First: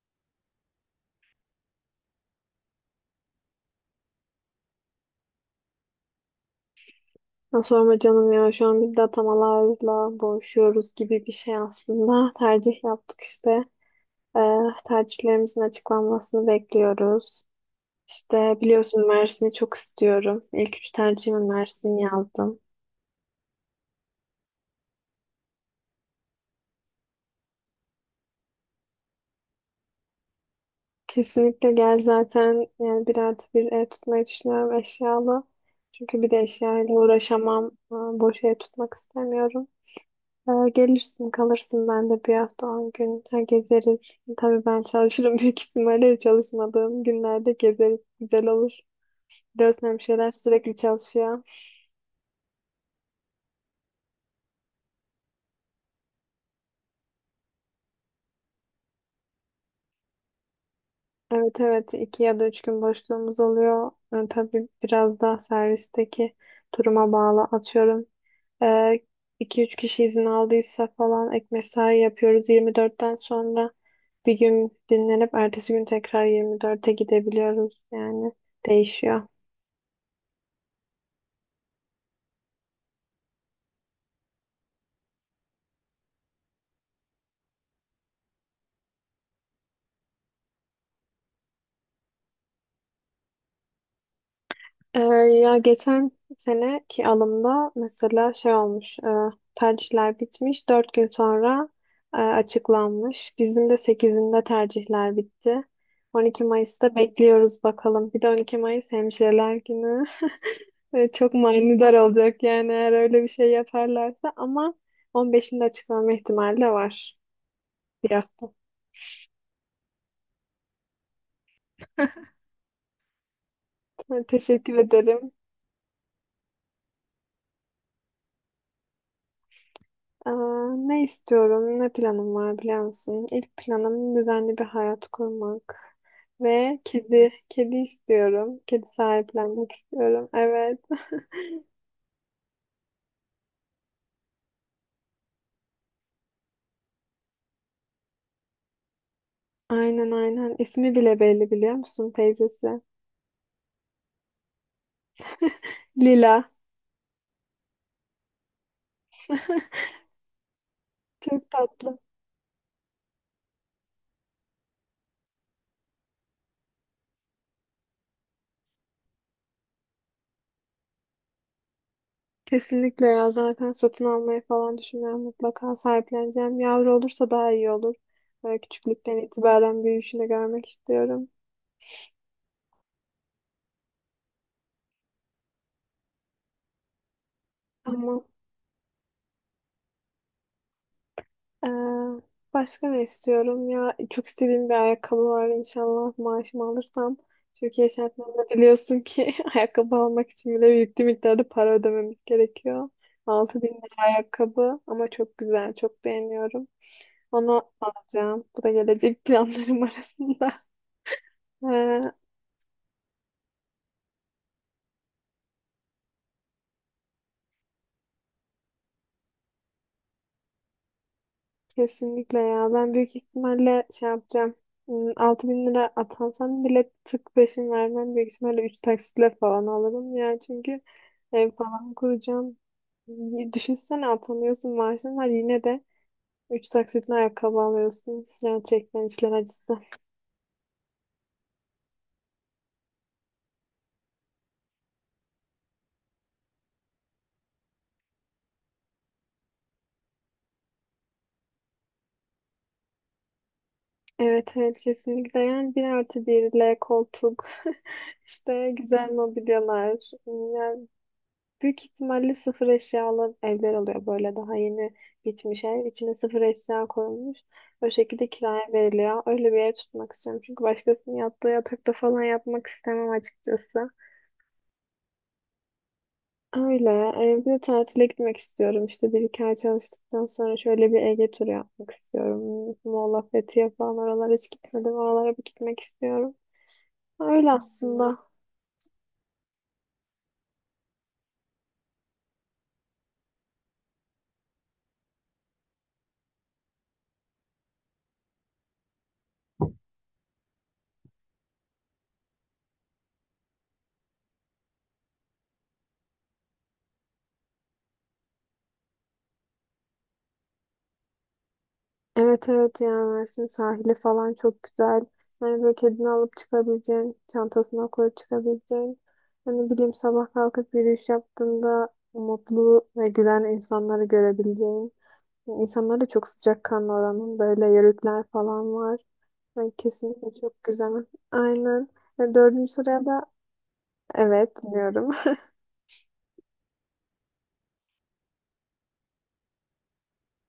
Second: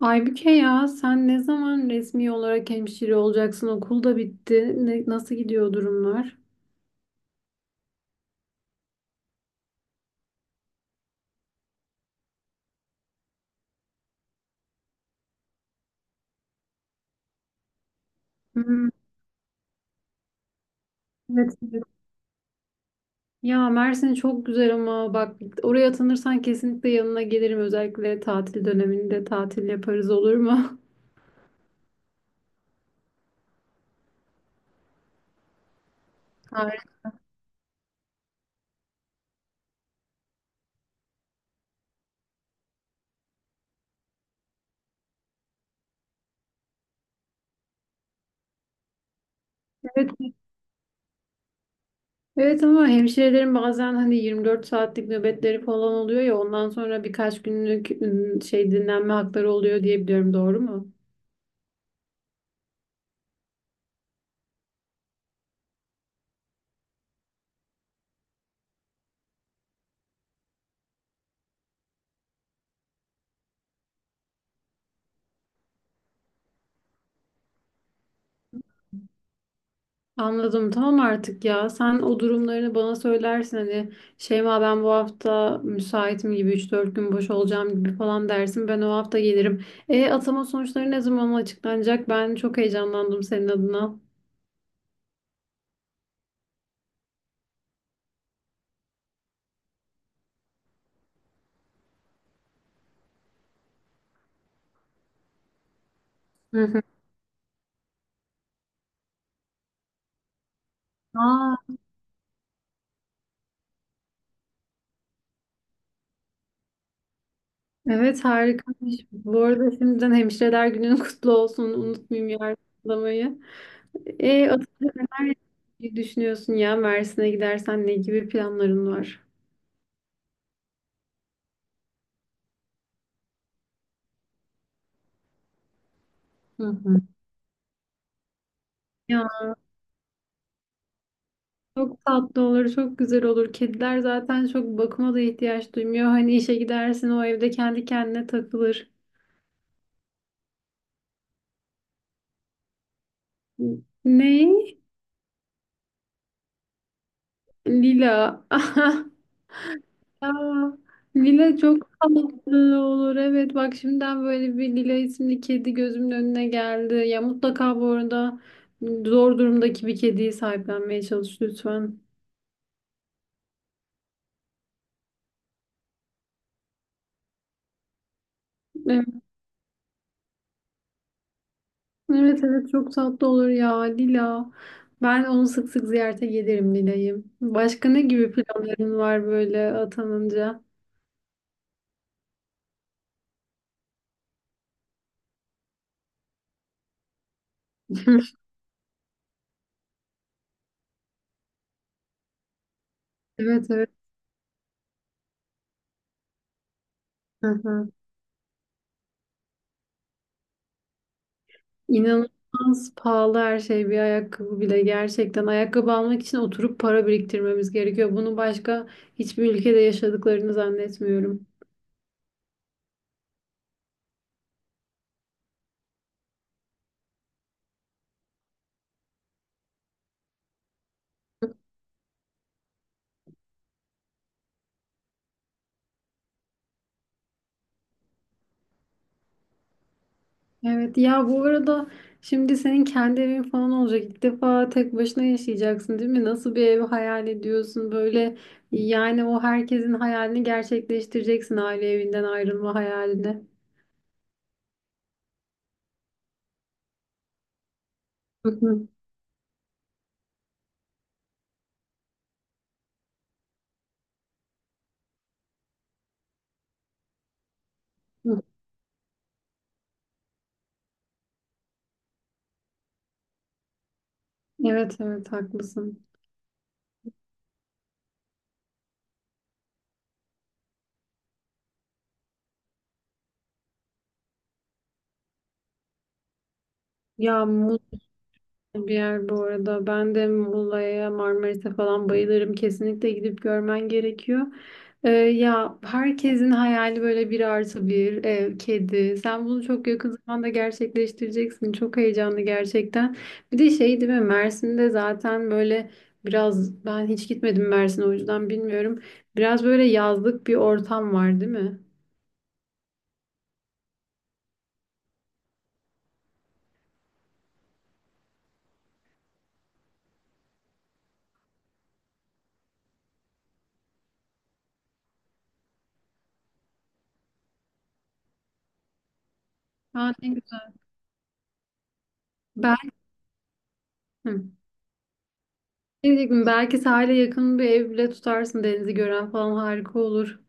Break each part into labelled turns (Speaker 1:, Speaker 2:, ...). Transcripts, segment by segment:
Speaker 1: Aybüke, ya sen ne zaman resmi olarak hemşire olacaksın? Okul da bitti. Nasıl gidiyor durumlar?
Speaker 2: Ya sorma canım ya, şu an biz de atamalarla boğuşuyoruz gibi bir şey aslında. Tercih yaptık işte. Ee, tercihlerimizin açıklanmasını bekliyoruz. İşte
Speaker 1: Hmm,
Speaker 2: biliyorsun, Mersin'i çok istiyorum. İlk üç tercihime
Speaker 1: evet, evet.
Speaker 2: Mersin yazdım.
Speaker 1: Ya Mersin çok güzel ama bak, oraya atanırsan kesinlikle yanına gelirim. Özellikle tatil döneminde tatil yaparız, olur mu?
Speaker 2: Kesinlikle gel, zaten yani bir artı bir ev tutmayı düşünüyorum, eşyalı. Çünkü bir de eşyayla
Speaker 1: Harika.
Speaker 2: uğraşamam. Boş ev tutmak istemiyorum. Gelirsin, kalırsın, ben de 1 hafta 10 gün gezeriz. Tabii ben çalışırım büyük ihtimalle çalışmadığım günlerde gezeriz. Güzel olur. Biliyorsun,
Speaker 1: Evet,
Speaker 2: hemşireler sürekli çalışıyor.
Speaker 1: evet ama hemşirelerin bazen hani 24 saatlik nöbetleri falan oluyor ya, ondan sonra birkaç günlük ım, şey dinlenme hakları oluyor diye biliyorum, doğru mu?
Speaker 2: Evet, evet, 2 ya da 3 gün boşluğumuz oluyor. Tabii biraz da servisteki duruma bağlı, atıyorum. Ee, iki üç kişi izin aldıysa falan ek mesai yapıyoruz. 24'ten sonra bir gün dinlenip ertesi gün tekrar 24'e gidebiliyoruz. Yani değişiyor.
Speaker 1: Anladım. Tamam artık ya. Sen o durumlarını bana söylersin. Hani Şeyma, ben bu hafta müsaitim gibi, üç dört gün boş olacağım gibi falan dersin. Ben o hafta gelirim. E atama sonuçları ne zaman açıklanacak? Ben çok heyecanlandım senin adına.
Speaker 2: Ee, ya geçen seneki alımda mesela şey olmuş, tercihler bitmiş, 4 gün sonra açıklanmış. Bizim de 8'inde tercihler bitti. on iki
Speaker 1: Hı hı.
Speaker 2: Mayıs'ta bekliyoruz bakalım. Bir de 12 Mayıs Hemşireler Günü. Çok
Speaker 1: Aa,
Speaker 2: manidar olacak yani, eğer öyle bir şey yaparlarsa, ama 15'inde açıklanma ihtimali de var, bir
Speaker 1: evet,
Speaker 2: hafta.
Speaker 1: harikaymış. Bu arada şimdiden hemşireler günün kutlu olsun. Unutmayayım yardımlamayı. E
Speaker 2: Teşekkür
Speaker 1: atama
Speaker 2: ederim.
Speaker 1: neler düşünüyorsun ya? Mersin'e gidersen ne gibi planların var?
Speaker 2: Aa, ne istiyorum, ne planım var biliyor musun? İlk planım düzenli bir hayat kurmak
Speaker 1: Hı
Speaker 2: ve
Speaker 1: hı.
Speaker 2: kedi, kedi istiyorum. Kedi sahiplenmek istiyorum. Evet,
Speaker 1: Çok tatlı olur, çok güzel olur. Kediler zaten çok bakıma da ihtiyaç duymuyor. Hani işe gidersin, o evde kendi kendine takılır.
Speaker 2: aynen aynen. İsmi bile belli, biliyor musun teyzesi?
Speaker 1: Ne?
Speaker 2: Lila.
Speaker 1: Lila. Aa,
Speaker 2: Çok
Speaker 1: Lila çok
Speaker 2: tatlı.
Speaker 1: tatlı olur. Evet, bak şimdiden böyle bir Lila isimli kedi gözümün önüne geldi. Ya mutlaka bu arada zor durumdaki bir kediyi sahiplenmeye çalış lütfen.
Speaker 2: Kesinlikle ya, zaten satın almayı falan düşünüyorum. Mutlaka sahipleneceğim. Yavru olursa daha iyi olur. Böyle
Speaker 1: Evet.
Speaker 2: küçüklükten itibaren büyüyüşünü görmek istiyorum.
Speaker 1: Evet, evet, çok tatlı olur ya Lila. Ben onu sık sık ziyarete gelirim, Lila'yı. Başka ne
Speaker 2: Ama
Speaker 1: gibi planların var böyle atanınca?
Speaker 2: Ee, başka ne istiyorum ya? Çok istediğim bir ayakkabı var, inşallah maaşımı alırsam. Türkiye şartlarında biliyorsun ki ayakkabı almak için bile yüklü miktarda para ödememiz gerekiyor.
Speaker 1: Evet,
Speaker 2: 6000
Speaker 1: evet.
Speaker 2: lira ayakkabı, ama çok güzel, çok beğeniyorum.
Speaker 1: Hı
Speaker 2: Onu
Speaker 1: hı.
Speaker 2: alacağım. Bu da gelecek planlarım arasında. Ee,
Speaker 1: İnanılmaz pahalı her şey, bir ayakkabı bile gerçekten. Ayakkabı almak için oturup para biriktirmemiz gerekiyor. Bunu başka hiçbir ülkede yaşadıklarını zannetmiyorum.
Speaker 2: Kesinlikle ya. Ben büyük ihtimalle şey yapacağım. Altı bin lira atansam bile tık peşin vermem. Büyük ihtimalle 3 taksitle falan alırım ya. Çünkü ev falan kuracağım. Düşünsene, atamıyorsun, maaşın var, yine de 3 taksitle ayakkabı alıyorsun. Gerçekten işler acısı.
Speaker 1: Evet ya, bu arada şimdi senin kendi evin falan olacak. İlk defa tek başına yaşayacaksın, değil mi? Nasıl bir ev hayal ediyorsun böyle? Yani o herkesin hayalini gerçekleştireceksin, aile evinden ayrılma hayalini.
Speaker 2: Evet, evet, kesinlikle. Yani 1+1'le koltuk,
Speaker 1: Hı
Speaker 2: işte
Speaker 1: hı,
Speaker 2: güzel mobilyalar. Yani büyük ihtimalle sıfır eşyalı evler oluyor, böyle daha yeni bitmiş ev. İçine sıfır eşya koyulmuş. O şekilde
Speaker 1: hı.
Speaker 2: kiraya veriliyor. Öyle bir ev tutmak istiyorum. Çünkü başkasının yattığı yatakta falan yapmak istemem, açıkçası.
Speaker 1: Evet, evet, haklısın.
Speaker 2: Öyle. Bir de tatile gitmek istiyorum. İşte 1-2 ay çalıştıktan sonra şöyle bir Ege turu yapmak istiyorum. Muğla, Fethiye falan, oralara hiç gitmedim. Oralara bir gitmek istiyorum.
Speaker 1: Ya
Speaker 2: Öyle aslında.
Speaker 1: bir yer bu arada. Ben de Muğla'ya, Marmaris'e falan bayılırım. Kesinlikle gidip görmen gerekiyor. Ya herkesin hayali böyle bir artı bir ev, kedi. Sen bunu çok yakın zamanda gerçekleştireceksin. Çok heyecanlı gerçekten. Bir de şey değil mi? Mersin'de zaten böyle biraz, ben hiç gitmedim Mersin'e, o yüzden bilmiyorum. Biraz böyle yazlık bir ortam var değil mi?
Speaker 2: Evet, evet, yani Mersin sahili falan çok güzel. Hani böyle kedini alıp çıkabileceğin, çantasına koyup çıkabileceğin. Hani bileyim, sabah kalkıp yürüyüş yaptığında mutlu ve gülen insanları görebileceğin. Yani insanlar da çok sıcakkanlı oranın, böyle yörükler falan var. Yani
Speaker 1: Aa, ne
Speaker 2: kesinlikle çok
Speaker 1: güzel.
Speaker 2: güzel. Aynen. Ve dördüncü
Speaker 1: Ben.
Speaker 2: sıraya da
Speaker 1: Hı.
Speaker 2: evet diyorum.
Speaker 1: Ne diyecektim? Belki sahile yakın bir ev bile tutarsın. Denizi gören falan harika olur.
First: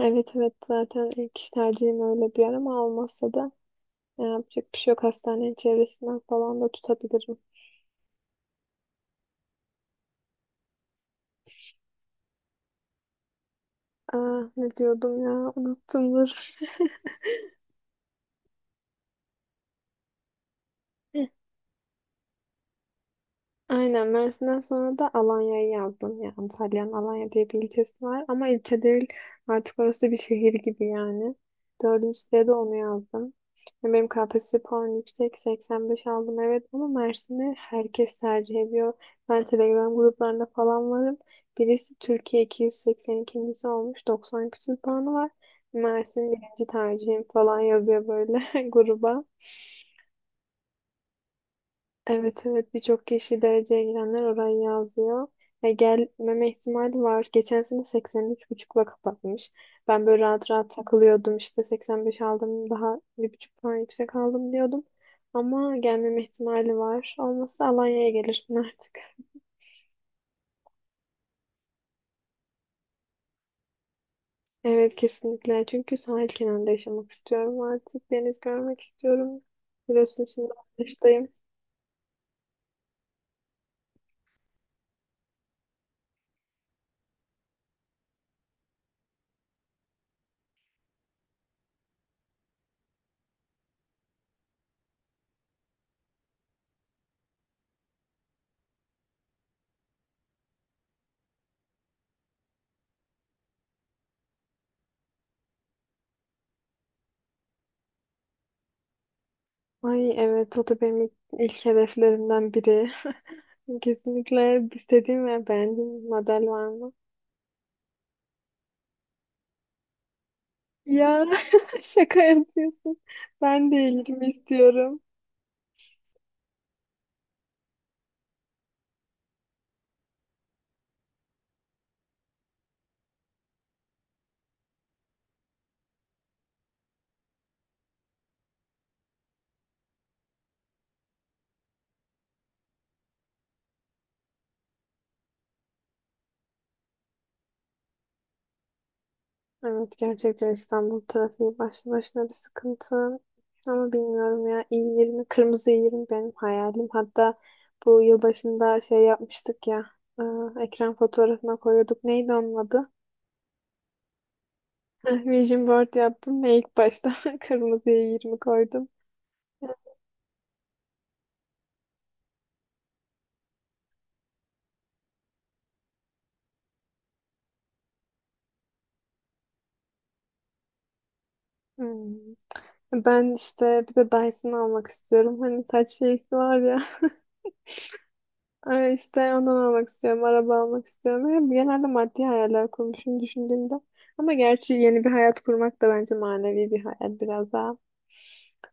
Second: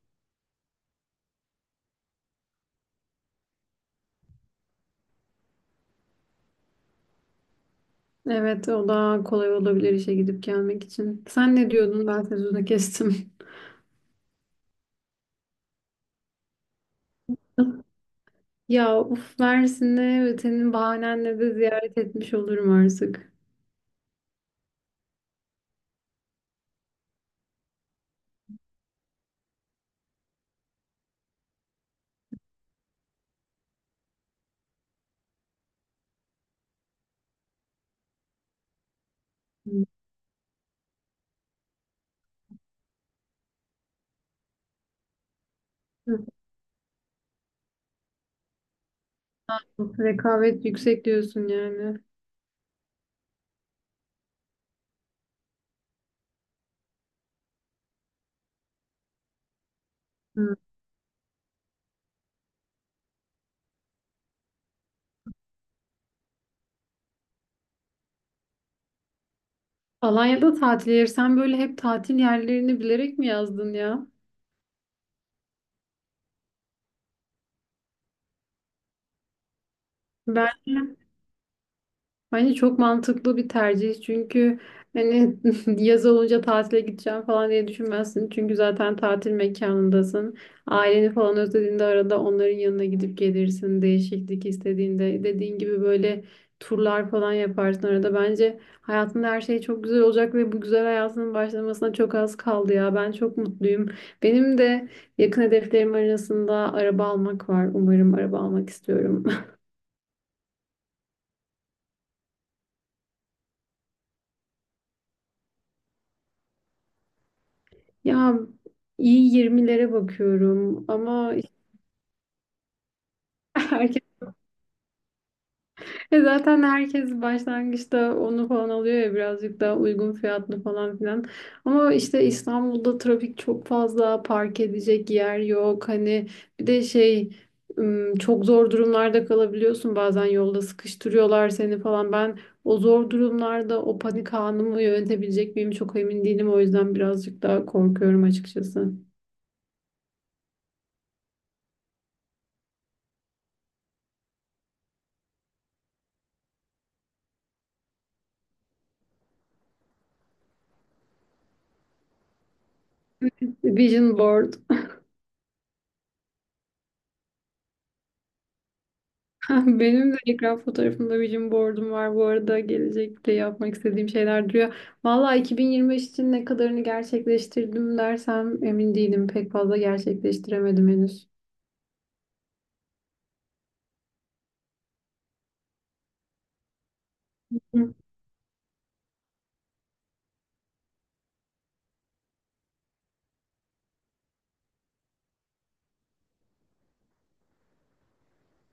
Speaker 2: Evet, evet, zaten ilk tercihim öyle bir yer, ama olmazsa da yapacak bir şey yok. Hastanenin çevresinden falan da tutabilirim.
Speaker 1: Evet, o daha kolay olabilir işe gidip gelmek için. Sen ne diyordun? Ben sözünü kestim.
Speaker 2: Aa, ne diyordum ya, unuttumdur.
Speaker 1: Ya uf, Mersin'e senin bahanenle de ziyaret etmiş olurum artık.
Speaker 2: Aynen, Mersin'den sonra da Alanya'yı yazdım. Ya Antalya'nın Alanya diye bir ilçesi var, ama ilçe değil artık orası, bir şehir gibi yani. Dördüncü sırada onu yazdım. Ya benim KPSS puanım yüksek, 85 aldım evet, ama Mersin'i herkes tercih ediyor. Ben
Speaker 1: Hı.
Speaker 2: Telegram gruplarında falan varım. Birisi Türkiye 282.si olmuş, 90 küsur puanı var. Mersin birinci tercihim falan yazıyor böyle gruba.
Speaker 1: Rekabet yüksek diyorsun yani.
Speaker 2: Evet, evet, birçok kişi, dereceye girenler orayı yazıyor. Gelmeme ihtimali var. Geçen sene 83,5'le kapatmış. Ben böyle rahat
Speaker 1: Hı.
Speaker 2: rahat takılıyordum, işte 85 aldım, daha 1,5 puan yüksek aldım diyordum. Ama gelmeme ihtimali var. Olmazsa Alanya'ya gelirsin artık.
Speaker 1: Alanya'da tatil yeri. Sen böyle hep tatil yerlerini bilerek mi yazdın ya?
Speaker 2: Evet, kesinlikle, çünkü sahil kenarında yaşamak istiyorum artık. Deniz görmek istiyorum. Biliyorsun, şimdi
Speaker 1: Ben.
Speaker 2: arkadaştayım.
Speaker 1: Bence çok mantıklı bir tercih, çünkü hani yaz olunca tatile gideceğim falan diye düşünmezsin. Çünkü zaten tatil mekanındasın. Aileni falan özlediğinde arada onların yanına gidip gelirsin. Değişiklik istediğinde dediğin gibi böyle turlar falan yaparsın arada. Bence hayatında her şey çok güzel olacak ve bu güzel hayatının başlamasına çok az kaldı ya. Ben çok mutluyum. Benim de yakın hedeflerim arasında araba almak var. Umarım, araba almak istiyorum.
Speaker 2: Ay, evet, o da benim ilk hedeflerimden biri. Kesinlikle istediğim ve beğendiğim bir model var mı?
Speaker 1: Ya iyi, yirmilere bakıyorum
Speaker 2: Ya,
Speaker 1: ama işte
Speaker 2: şaka yapıyorsun. Ben de
Speaker 1: herkes,
Speaker 2: ilgimi istiyorum.
Speaker 1: e zaten herkes başlangıçta onu falan alıyor ya, birazcık daha uygun fiyatlı falan filan. Ama işte İstanbul'da trafik çok fazla, park edecek yer yok. Hani bir de çok zor durumlarda kalabiliyorsun bazen, yolda sıkıştırıyorlar seni falan. Ben o zor durumlarda o panik anımı yönetebilecek miyim çok emin değilim. O yüzden birazcık daha korkuyorum açıkçası.
Speaker 2: Evet, gerçekten İstanbul trafiği başlı başına bir sıkıntı. Ama bilmiyorum ya, i20, kırmızı i20 benim hayalim. Hatta bu yılbaşında şey yapmıştık ya, e, ekran fotoğrafına koyuyorduk. Neydi onun adı?
Speaker 1: Vision board.
Speaker 2: Heh, Vision board yaptım ve ilk başta kırmızı i20 koydum.
Speaker 1: Ah, benim de ekran fotoğrafımda vision board'um var. Bu arada gelecekte yapmak istediğim şeyler duruyor. Valla 2025 için ne kadarını gerçekleştirdim dersem emin değilim. Pek fazla gerçekleştiremedim henüz.
Speaker 2: Hmm. Ben işte bir de Dyson almak istiyorum. Hani saç şeysi var ya. Ay, işte ondan almak istiyorum. Araba almak istiyorum. Yani genelde maddi hayaller kurmuşum düşündüğümde. Ama gerçi yeni bir hayat kurmak da bence manevi bir hayal biraz daha.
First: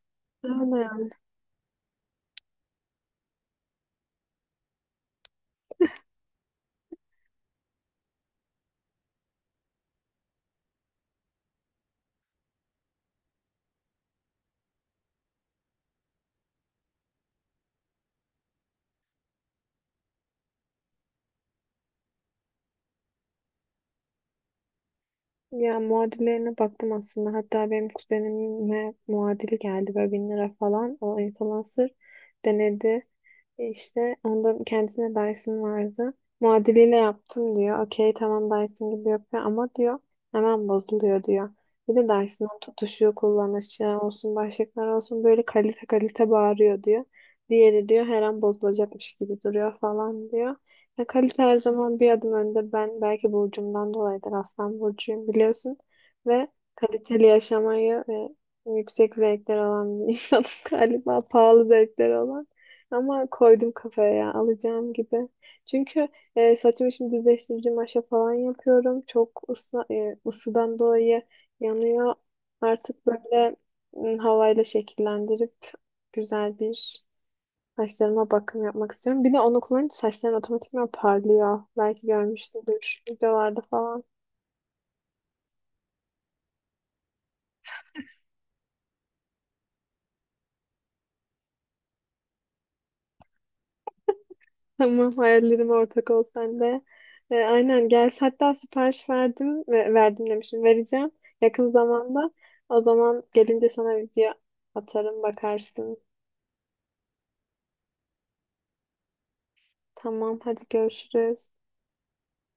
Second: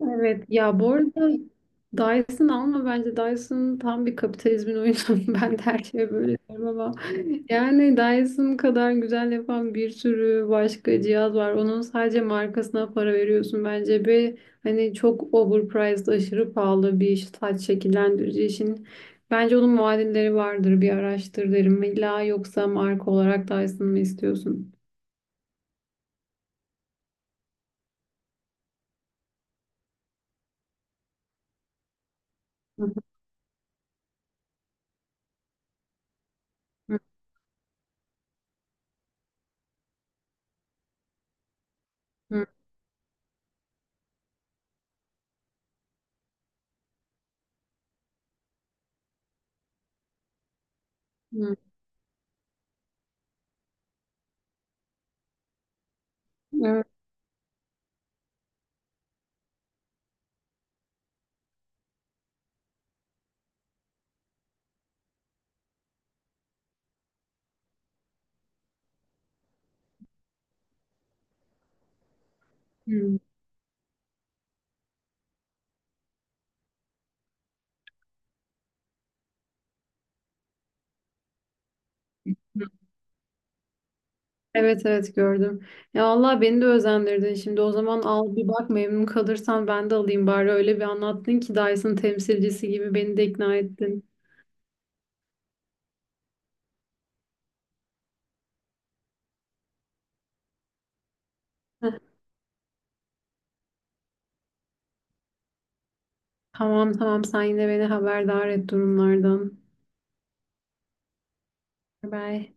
Speaker 1: Evet ya, bu
Speaker 2: Aynen.
Speaker 1: arada Dyson alma, bence Dyson tam bir kapitalizmin oyunu. Ben de her şeye böyle diyorum ama yani Dyson kadar güzel yapan bir sürü başka cihaz var. Onun sadece markasına para veriyorsun bence ve hani çok overpriced, aşırı pahalı bir saç şekillendirici için. Bence onun muadilleri vardır, bir araştır derim. İlla yoksa marka olarak Dyson mı istiyorsun?
Speaker 2: Ya muadillerine baktım aslında. Hatta benim kuzenime muadili geldi, böyle 1.000 lira falan. O influencer
Speaker 1: Hı
Speaker 2: denedi. İşte ondan, kendisine Dyson vardı. Muadiliyle
Speaker 1: hı
Speaker 2: yaptım diyor. Okey, tamam, Dyson gibi yapıyor ama, diyor, hemen bozuluyor diyor. Bir de
Speaker 1: hı.
Speaker 2: Dyson'ın tutuşu kullanışı olsun, başlıklar olsun, böyle kalite kalite bağırıyor diyor. Diğeri diyor her an bozulacakmış gibi duruyor falan diyor. Ya kalite her
Speaker 1: Hı.
Speaker 2: zaman bir adım önde. Ben belki burcumdan dolayıdır, Aslan burcuyum biliyorsun. Ve
Speaker 1: Evet.
Speaker 2: kaliteli yaşamayı ve yüksek zevkler olan bir insanım galiba. Pahalı zevkler olan. Ama koydum kafaya, ya alacağım gibi. Çünkü saçımı şimdi düzleştirici maşa falan yapıyorum. Çok ısıdan dolayı yanıyor. Artık
Speaker 1: Hı.
Speaker 2: böyle havayla şekillendirip güzel bir saçlarıma bakım yapmak istiyorum. Bir de onu kullanınca saçlarım otomatikman parlıyor. Belki görmüşsündür videolarda falan.
Speaker 1: Evet, evet, gördüm. Ya Allah, beni de özendirdin. Şimdi o zaman al bir bak, memnun kalırsan ben de alayım bari. Öyle bir anlattın ki Dyson temsilcisi gibi beni de ikna ettin.
Speaker 2: Tamam, hayallerime ortak ol sen de. Aynen gel. Hatta sipariş verdim ve verdim demişim. Vereceğim yakın
Speaker 1: Heh,
Speaker 2: zamanda. O zaman gelince sana video atarım, bakarsın.
Speaker 1: tamam, tamam, sen yine beni haberdar et durumlardan.
Speaker 2: Tamam, hadi görüşürüz.
Speaker 1: Bye.